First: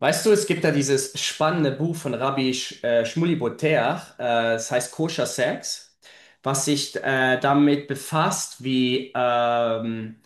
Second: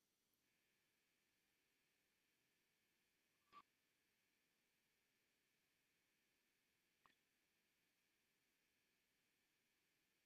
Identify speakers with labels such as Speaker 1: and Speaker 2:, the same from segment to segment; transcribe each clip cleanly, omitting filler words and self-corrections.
Speaker 1: Weißt du, es gibt da dieses spannende Buch von Rabbi Sh Shmuley Boteach. Es heißt Koscher Sex, was sich damit befasst, wie,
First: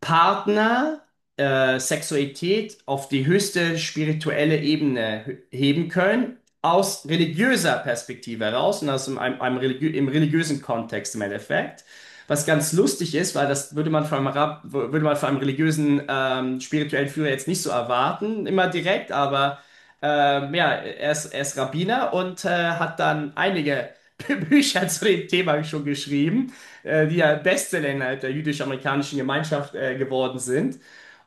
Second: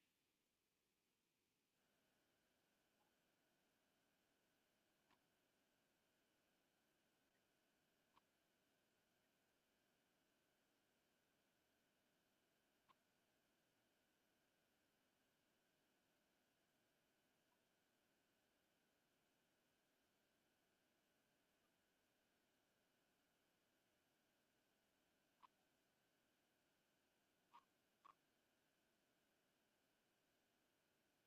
Speaker 1: Partner, Sexualität auf die höchste spirituelle Ebene heben können, aus religiöser Perspektive heraus und aus einem religiösen Kontext im Endeffekt. Was ganz lustig ist, weil das würde man von einem religiösen, spirituellen Führer jetzt nicht so erwarten, immer direkt, aber ja, er ist Rabbiner und hat dann einige Bücher zu dem Thema schon geschrieben, die ja Bestseller innerhalb der jüdisch-amerikanischen Gemeinschaft geworden sind.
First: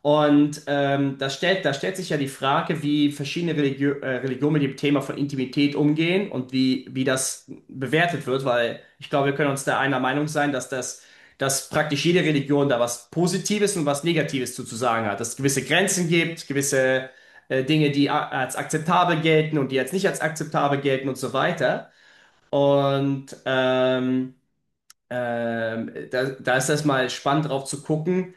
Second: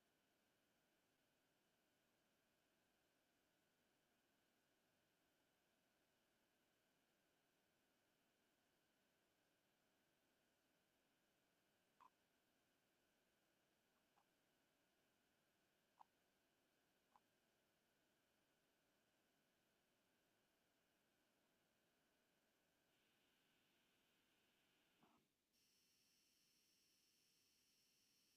Speaker 1: Und da stellt sich ja die Frage, wie verschiedene Religionen mit dem Thema von Intimität umgehen und wie das bewertet wird, weil ich glaube, wir können uns da einer Meinung sein, dass praktisch jede Religion da was Positives und was Negatives zu sagen hat, dass es gewisse Grenzen gibt, gewisse Dinge, die als akzeptabel gelten und die als nicht als akzeptabel gelten und so weiter. Und da ist das mal spannend drauf zu gucken,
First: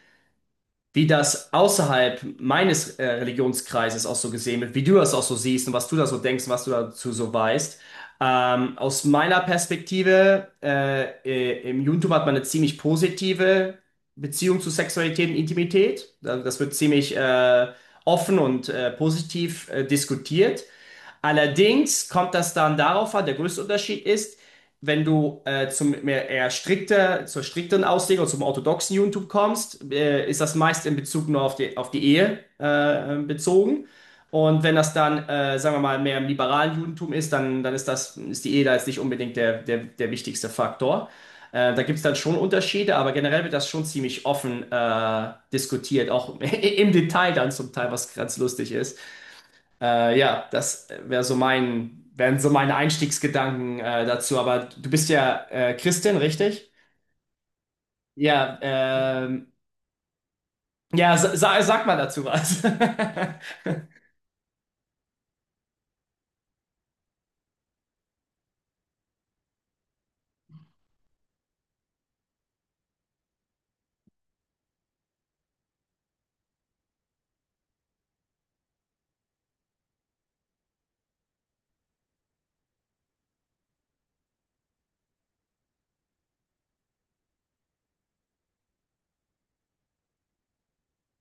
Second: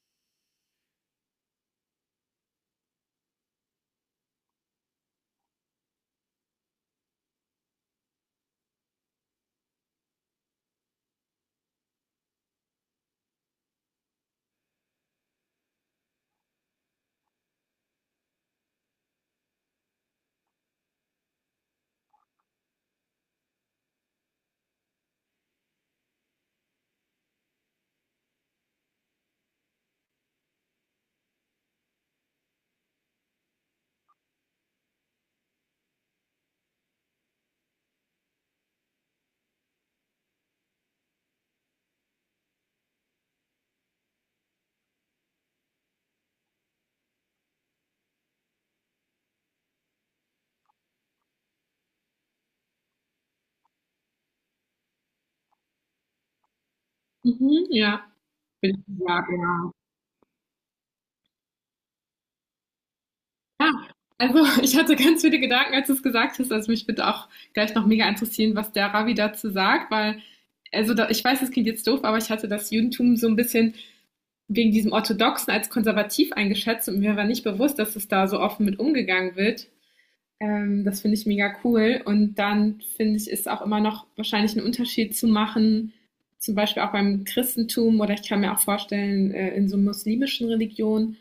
Speaker 1: wie das außerhalb meines Religionskreises auch so gesehen wird, wie du das auch so siehst und was du da so denkst und was du dazu so weißt. Aus meiner Perspektive, im Judentum hat man eine ziemlich positive Beziehung zu Sexualität und Intimität. Das wird ziemlich offen und positiv diskutiert. Allerdings kommt das dann darauf an, der größte Unterschied ist, wenn du zum mehr eher strikter, zur strikteren Auslegung, zum orthodoxen Judentum kommst, ist das meist in Bezug nur auf die Ehe bezogen. Und wenn das dann, sagen wir mal, mehr im liberalen Judentum ist, dann ist das, ist die Ehe da jetzt nicht unbedingt der wichtigste Faktor. Da gibt es dann schon Unterschiede, aber generell wird das schon ziemlich offen diskutiert, auch im Detail dann zum Teil, was ganz lustig ist. Das wären so meine Einstiegsgedanken dazu. Aber du bist ja Christin, richtig?
Speaker 2: Mhm, ja,
Speaker 1: Ja,
Speaker 2: würde ich sagen, ja. Genau.
Speaker 1: ja, sag mal dazu was.
Speaker 2: Ja, also ich hatte ganz viele Gedanken, als du es gesagt hast. Also mich würde auch gleich noch mega interessieren, was der Ravi dazu sagt, weil, also da, ich weiß, es klingt jetzt doof, aber ich hatte das Judentum so ein bisschen wegen diesem Orthodoxen als konservativ eingeschätzt und mir war nicht bewusst, dass es da so offen mit umgegangen wird. Das finde ich mega cool. Und dann finde ich, ist auch immer noch wahrscheinlich ein Unterschied zu machen, zum Beispiel auch beim Christentum oder ich kann mir auch vorstellen, in so muslimischen Religionen,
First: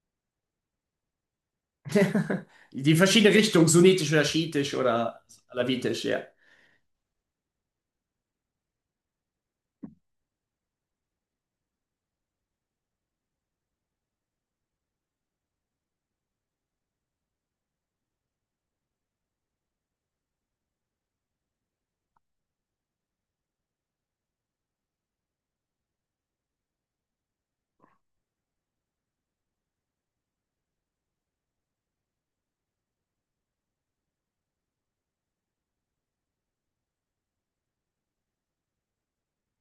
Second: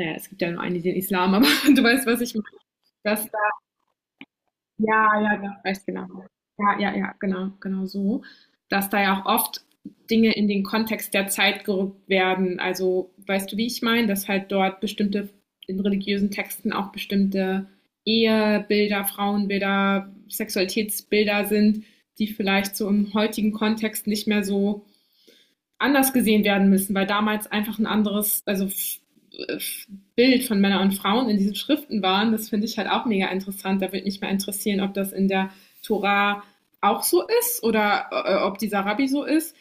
Speaker 2: naja, es gibt ja nur einen, den Islam, aber du weißt, was ich meine.
Speaker 1: Die
Speaker 2: Dass
Speaker 1: verschiedene
Speaker 2: da,
Speaker 1: Richtung, sunnitisch oder schiitisch oder
Speaker 2: ja, ja, ja, weißt
Speaker 1: alawitisch,
Speaker 2: genau.
Speaker 1: ja.
Speaker 2: Ja, ja, ja, genau, genau so. Dass da ja auch oft Dinge in den Kontext der Zeit gerückt werden. Also, weißt du, wie ich meine? Dass halt dort bestimmte, in religiösen Texten auch bestimmte Ehebilder, Frauenbilder, Sexualitätsbilder sind, die vielleicht so im heutigen Kontext nicht mehr so anders gesehen werden müssen, weil damals einfach ein anderes, also Bild von Männern und Frauen in diesen Schriften waren, das finde ich halt auch mega interessant. Da würde mich mal interessieren, ob das in der Tora auch so ist oder ob dieser Rabbi so ist,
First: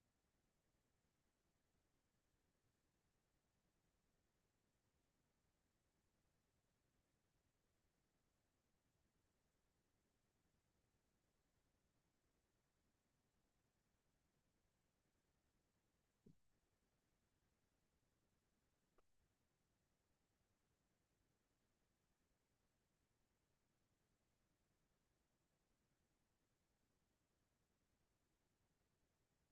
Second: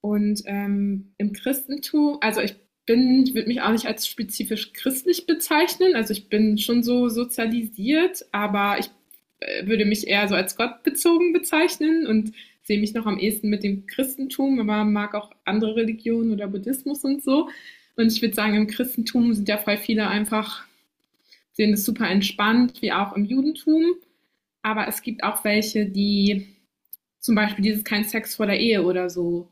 Speaker 2: und im Christentum, also ich bin, ich würde mich auch nicht als spezifisch christlich bezeichnen. Also ich bin schon so sozialisiert, aber ich würde mich eher so als gottbezogen bezeichnen und sehe mich noch am ehesten mit dem Christentum, aber mag auch andere Religionen oder Buddhismus und so. Und ich würde sagen, im Christentum sind ja voll viele einfach, sehen es super entspannt, wie auch im Judentum. Aber es gibt auch welche, die zum Beispiel dieses kein Sex vor der Ehe oder so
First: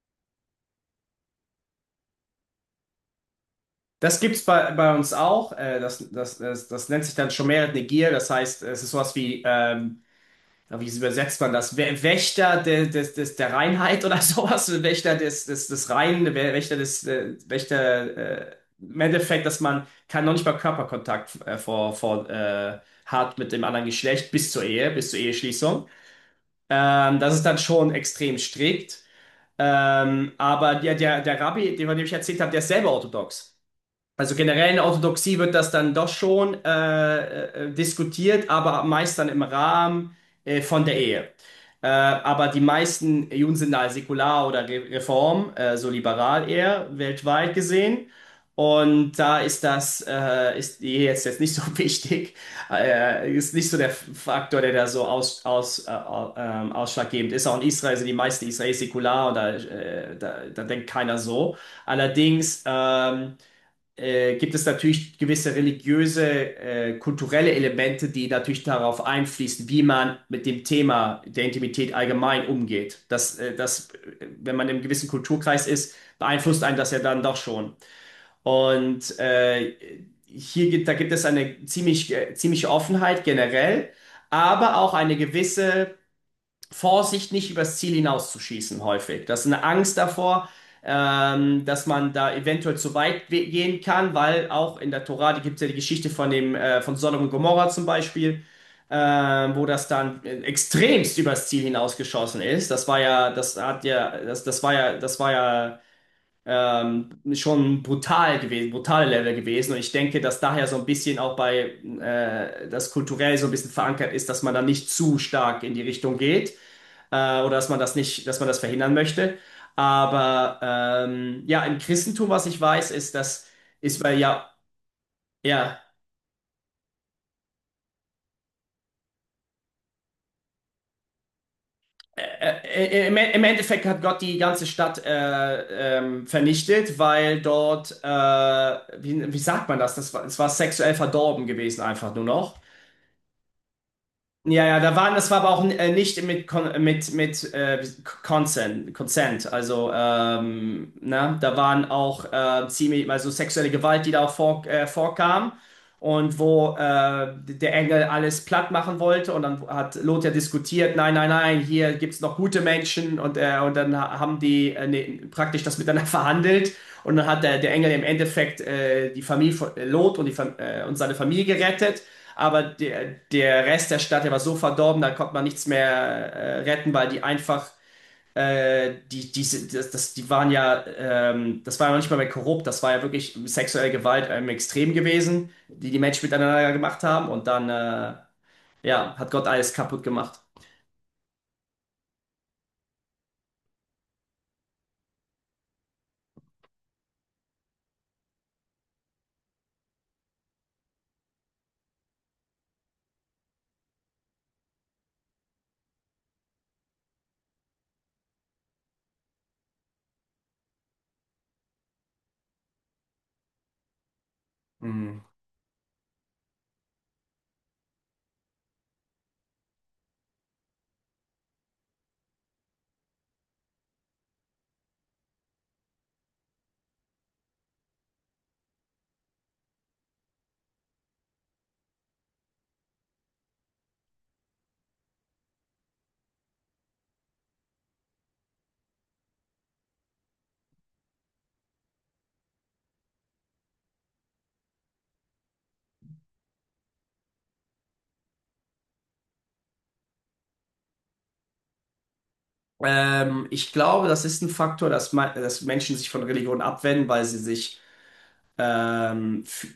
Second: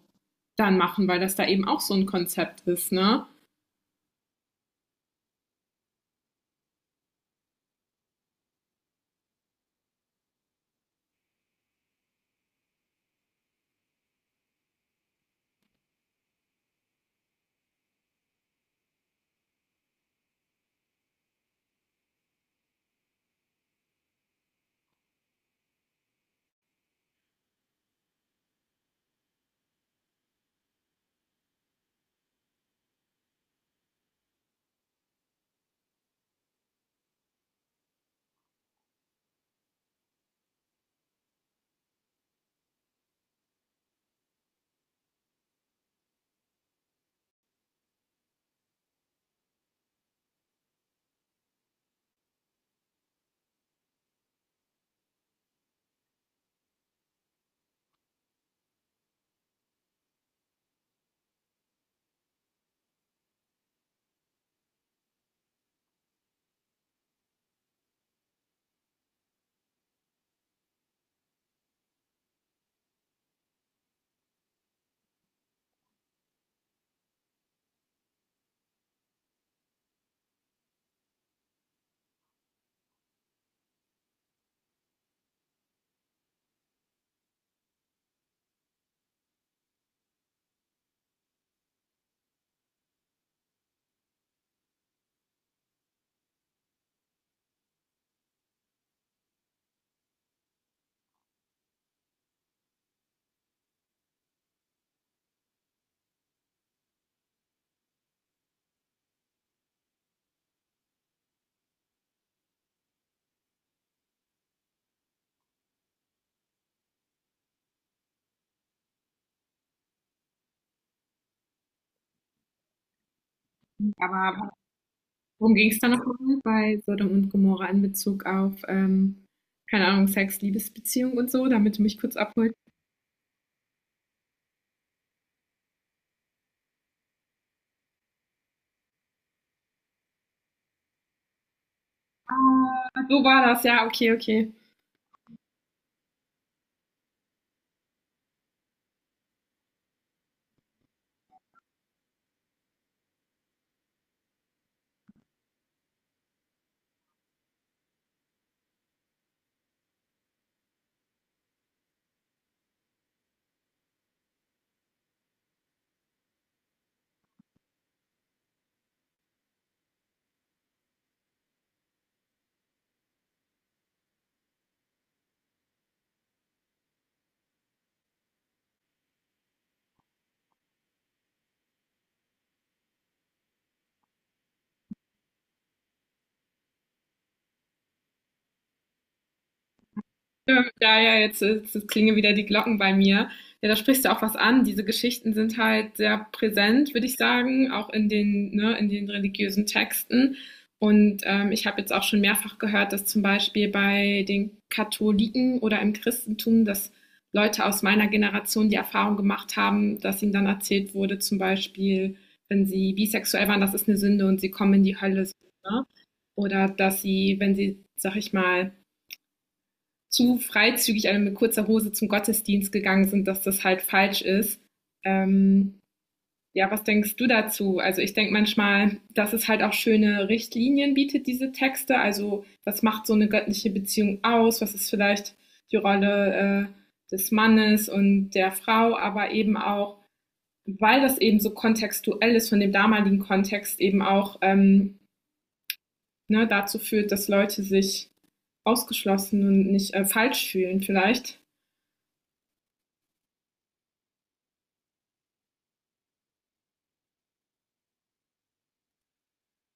Speaker 2: dann machen, weil das da eben auch so ein Konzept ist, ne?
Speaker 1: Das gibt's bei uns auch. Das nennt sich dann Schomeret Negir. Das heißt, es ist sowas wie aber wie übersetzt man das? Wächter der Reinheit oder sowas? Wächter des Reinen, Wächter, im Endeffekt, dass man kann noch nicht mal Körperkontakt hat mit dem anderen Geschlecht bis zur Ehe, bis zur Eheschließung. Das ist dann schon extrem strikt. Aber der Rabbi, den, von dem ich erzählt habe, der ist selber orthodox. Also generell in der Orthodoxie wird das dann doch schon diskutiert, aber meist dann im Rahmen von der Ehe. Aber die meisten Juden sind da säkular oder Re Reform, so liberal eher, weltweit gesehen. Und da ist das, ist die Ehe jetzt nicht so wichtig, ist nicht so der Faktor, der da so ausschlaggebend ist. Auch in Israel sind die meisten Israelis säkular und da denkt keiner so. Allerdings, gibt es natürlich gewisse religiöse, kulturelle Elemente, die natürlich darauf einfließen, wie man mit dem Thema der Intimität allgemein umgeht. Wenn man im gewissen Kulturkreis ist, beeinflusst einen das ja dann doch schon. Und da gibt es eine ziemliche Offenheit generell, aber auch eine gewisse Vorsicht, nicht übers Ziel hinauszuschießen, häufig. Das ist eine Angst davor, dass man da eventuell zu weit gehen kann, weil auch in der Tora, die gibt es ja die Geschichte von von Sodom und Gomorra zum Beispiel, äh, wo das dann extremst übers Ziel hinausgeschossen ist. Das war ja, das hat ja, das, das war ja Schon brutal gewesen, brutale Level gewesen. Und ich denke, dass daher so ein bisschen auch das kulturell so ein bisschen verankert ist, dass man da nicht zu stark in die Richtung geht oder dass man das nicht, dass man das verhindern möchte. Aber ja, im Christentum, was ich weiß, ist, dass ist weil
Speaker 2: Aber
Speaker 1: ja,
Speaker 2: worum ging
Speaker 1: ja.
Speaker 2: es da nochmal bei Sodom und Gomorra in Bezug auf, keine Ahnung, Sex, Liebesbeziehung und so, damit du mich kurz abholst?
Speaker 1: Im Endeffekt hat Gott die ganze Stadt vernichtet, weil dort, wie sagt man das? Es war sexuell verdorben gewesen, einfach nur noch.
Speaker 2: Ah, so war das, ja, okay, okay.
Speaker 1: Das war aber auch nicht mit Consent. Also ne, da waren auch ziemlich, also sexuelle Gewalt, die da auch vorkam und wo der Engel alles platt machen wollte und dann hat Lot ja diskutiert, nein, nein, nein, hier gibt's noch gute Menschen und dann haben die ne, praktisch das miteinander verhandelt und dann hat der Engel im Endeffekt die Familie von Lot und die und seine Familie gerettet. Aber der Rest der Stadt, der war so verdorben, da konnte man nichts mehr retten, weil die einfach, die waren ja, das war ja noch nicht mal mehr korrupt, das war ja wirklich sexuelle Gewalt im Extrem gewesen, die die Menschen miteinander gemacht haben und dann, ja, hat Gott alles kaputt gemacht.
Speaker 2: Ja, ja jetzt, jetzt klingen wieder die Glocken bei mir. Ja, da sprichst du auch was an. Diese Geschichten sind halt sehr präsent, würde ich sagen, auch in den, ne, in den religiösen Texten. Und ich habe jetzt auch schon mehrfach gehört, dass zum Beispiel bei den Katholiken oder im Christentum, dass Leute aus meiner Generation die Erfahrung gemacht haben, dass ihnen dann erzählt wurde, zum Beispiel, wenn sie bisexuell waren, das ist eine Sünde und sie kommen in die
Speaker 1: Mhm.
Speaker 2: Hölle. Ne? Oder dass sie, wenn sie, sag ich mal, zu freizügig alle mit kurzer Hose zum Gottesdienst gegangen sind, dass das halt falsch ist. Ähm, ja, was denkst du dazu? Also ich denke manchmal, dass es halt auch schöne Richtlinien bietet, diese Texte. Also was macht so eine göttliche Beziehung aus? Was ist vielleicht die Rolle des Mannes und der Frau, aber eben auch, weil das eben so kontextuell ist von dem damaligen Kontext, eben auch ne, dazu führt, dass Leute sich ausgeschlossen und nicht falsch fühlen vielleicht.
Speaker 1: Ich glaube, das ist ein Faktor, dass Menschen sich von Religion abwenden, weil sie sich ähm, f-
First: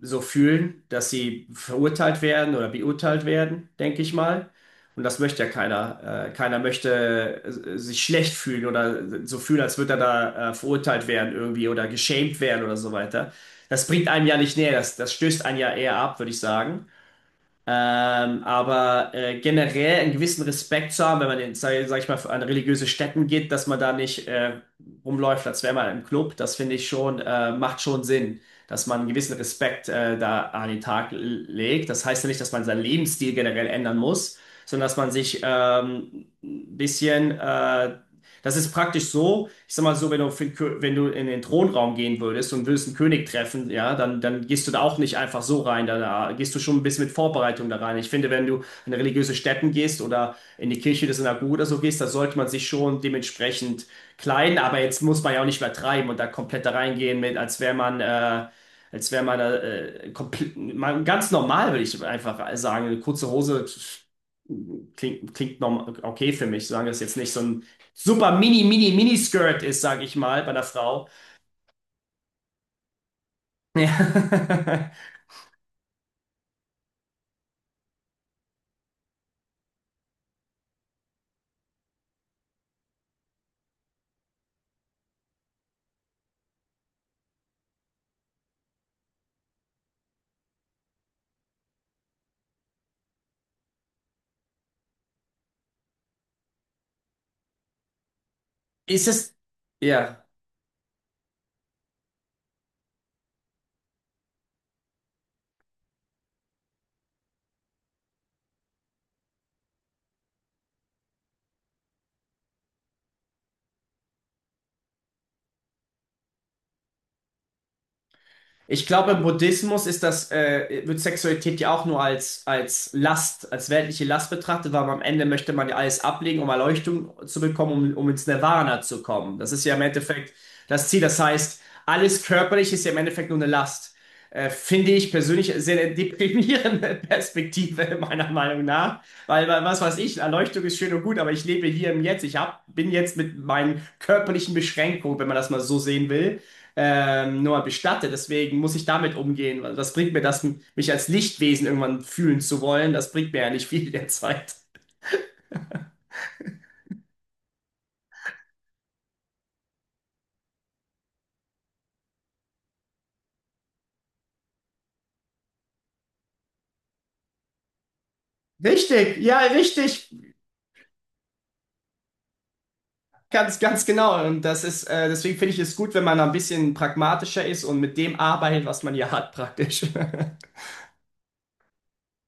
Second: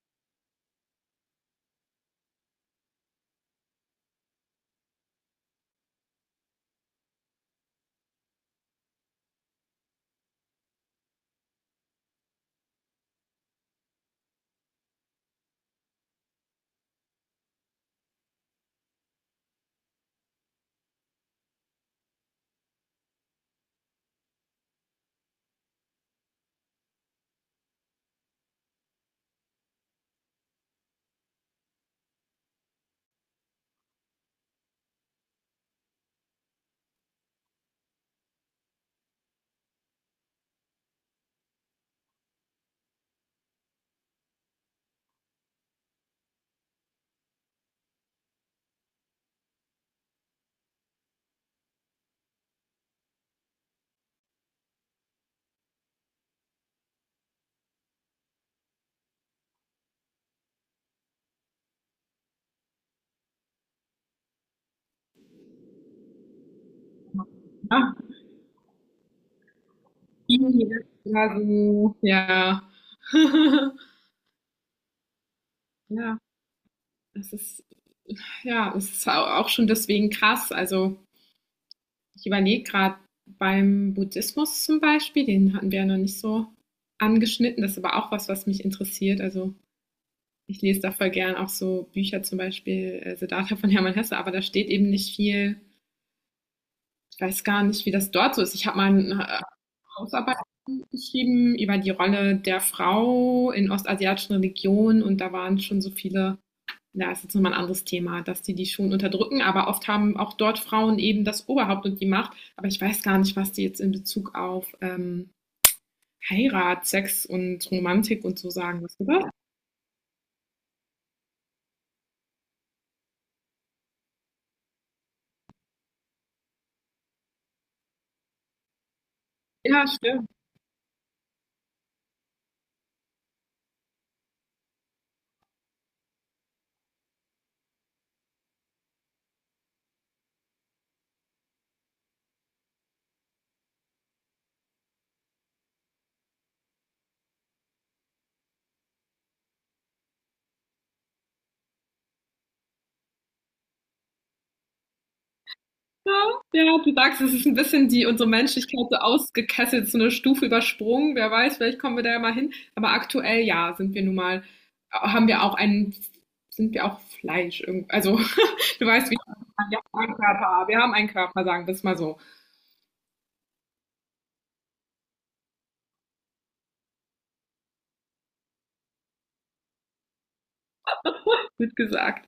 Speaker 1: so fühlen, dass sie verurteilt werden oder beurteilt werden, denke ich mal. Und das möchte ja keiner. Keiner möchte sich schlecht fühlen oder so fühlen, als würde er da verurteilt werden irgendwie oder geschämt werden oder so weiter. Das bringt einem ja nicht näher, das stößt einen ja eher ab, würde ich sagen. Generell einen gewissen Respekt zu haben, wenn man in, sag ich mal, an religiöse Stätten geht, dass man da nicht rumläuft, als wäre man im Club, das finde ich schon, macht schon Sinn, dass man einen gewissen Respekt da an den Tag legt. Das heißt ja nicht, dass man seinen Lebensstil generell ändern muss, sondern dass man sich ein bisschen das ist praktisch so, ich sag mal so, wenn du, für den wenn du in den Thronraum gehen würdest und würdest einen König treffen, ja, dann gehst du da auch nicht einfach so rein, da gehst du schon ein bisschen mit Vorbereitung da rein. Ich finde, wenn du in religiöse Stätten gehst oder in die Kirche der Synagoge oder so gehst, da sollte man sich schon dementsprechend kleiden, aber jetzt muss man ja auch nicht übertreiben und da komplett da reingehen mit, als wäre man, als wäre man, komplett, man ganz normal, würde ich einfach sagen, eine kurze Hose. Klingt normal, okay für mich, solange das jetzt nicht so ein
Speaker 2: Ja,
Speaker 1: super mini, mini, mini Skirt ist, sag ich mal, bei der Frau.
Speaker 2: ja, so, ja.
Speaker 1: Ja.
Speaker 2: Ja, das ist ja, es ist au auch schon deswegen krass. Also, ich überlege gerade beim Buddhismus zum Beispiel, den hatten wir ja noch nicht so angeschnitten. Das ist aber auch was, was mich interessiert. Also, ich lese da voll gern auch so Bücher, zum Beispiel Siddhartha von Hermann Hesse, aber da steht eben nicht viel. Ich weiß gar nicht, wie das dort so ist. Ich habe mal
Speaker 1: Ist
Speaker 2: eine
Speaker 1: es,
Speaker 2: äh,
Speaker 1: ja.
Speaker 2: Hausarbeit geschrieben über die Rolle der Frau in ostasiatischen Religionen und da waren schon so viele, da ist jetzt nochmal ein anderes Thema, dass die schon unterdrücken, aber oft haben auch dort Frauen eben das Oberhaupt und die Macht. Aber ich weiß gar nicht, was die jetzt in Bezug auf Heirat, Sex und Romantik und so sagen.
Speaker 1: Ich
Speaker 2: Weißt du
Speaker 1: glaube, im
Speaker 2: das?
Speaker 1: Buddhismus ist wird Sexualität ja auch nur als Last, als weltliche Last betrachtet, weil am Ende möchte man ja alles ablegen, um Erleuchtung zu bekommen, um ins Nirvana zu kommen. Das ist ja im
Speaker 2: Ja, stimmt.
Speaker 1: Endeffekt das Ziel. Das heißt, alles Körperliche ist ja im Endeffekt nur eine Last. Finde ich persönlich sehr eine deprimierende Perspektive, meiner Meinung nach. Was weiß ich, Erleuchtung ist schön und gut, aber ich lebe hier im Jetzt. Bin jetzt mit meinen körperlichen Beschränkungen, wenn man das mal so sehen will nur mal bestatte. Deswegen muss ich damit umgehen. Was bringt mir das, mich als Lichtwesen irgendwann fühlen zu wollen? Das bringt mir ja nicht viel derzeit.
Speaker 2: Ja, ja, du sagst, es ist ein bisschen die unsere Menschlichkeit so ausgekesselt, so eine Stufe übersprungen. Wer weiß, vielleicht kommen wir da ja mal hin. Aber aktuell, ja, sind wir nun mal, haben wir auch einen, sind wir auch Fleisch. Irgend- also, du weißt, wie
Speaker 1: Richtig, ja,
Speaker 2: wir haben
Speaker 1: richtig.
Speaker 2: einen Körper, wir haben einen Körper, sagen wir es mal so.
Speaker 1: Ganz, ganz genau. Und das ist, deswegen finde ich es gut, wenn man ein bisschen pragmatischer ist und mit dem arbeitet, was man hier hat, praktisch.
Speaker 2: Wird gesagt.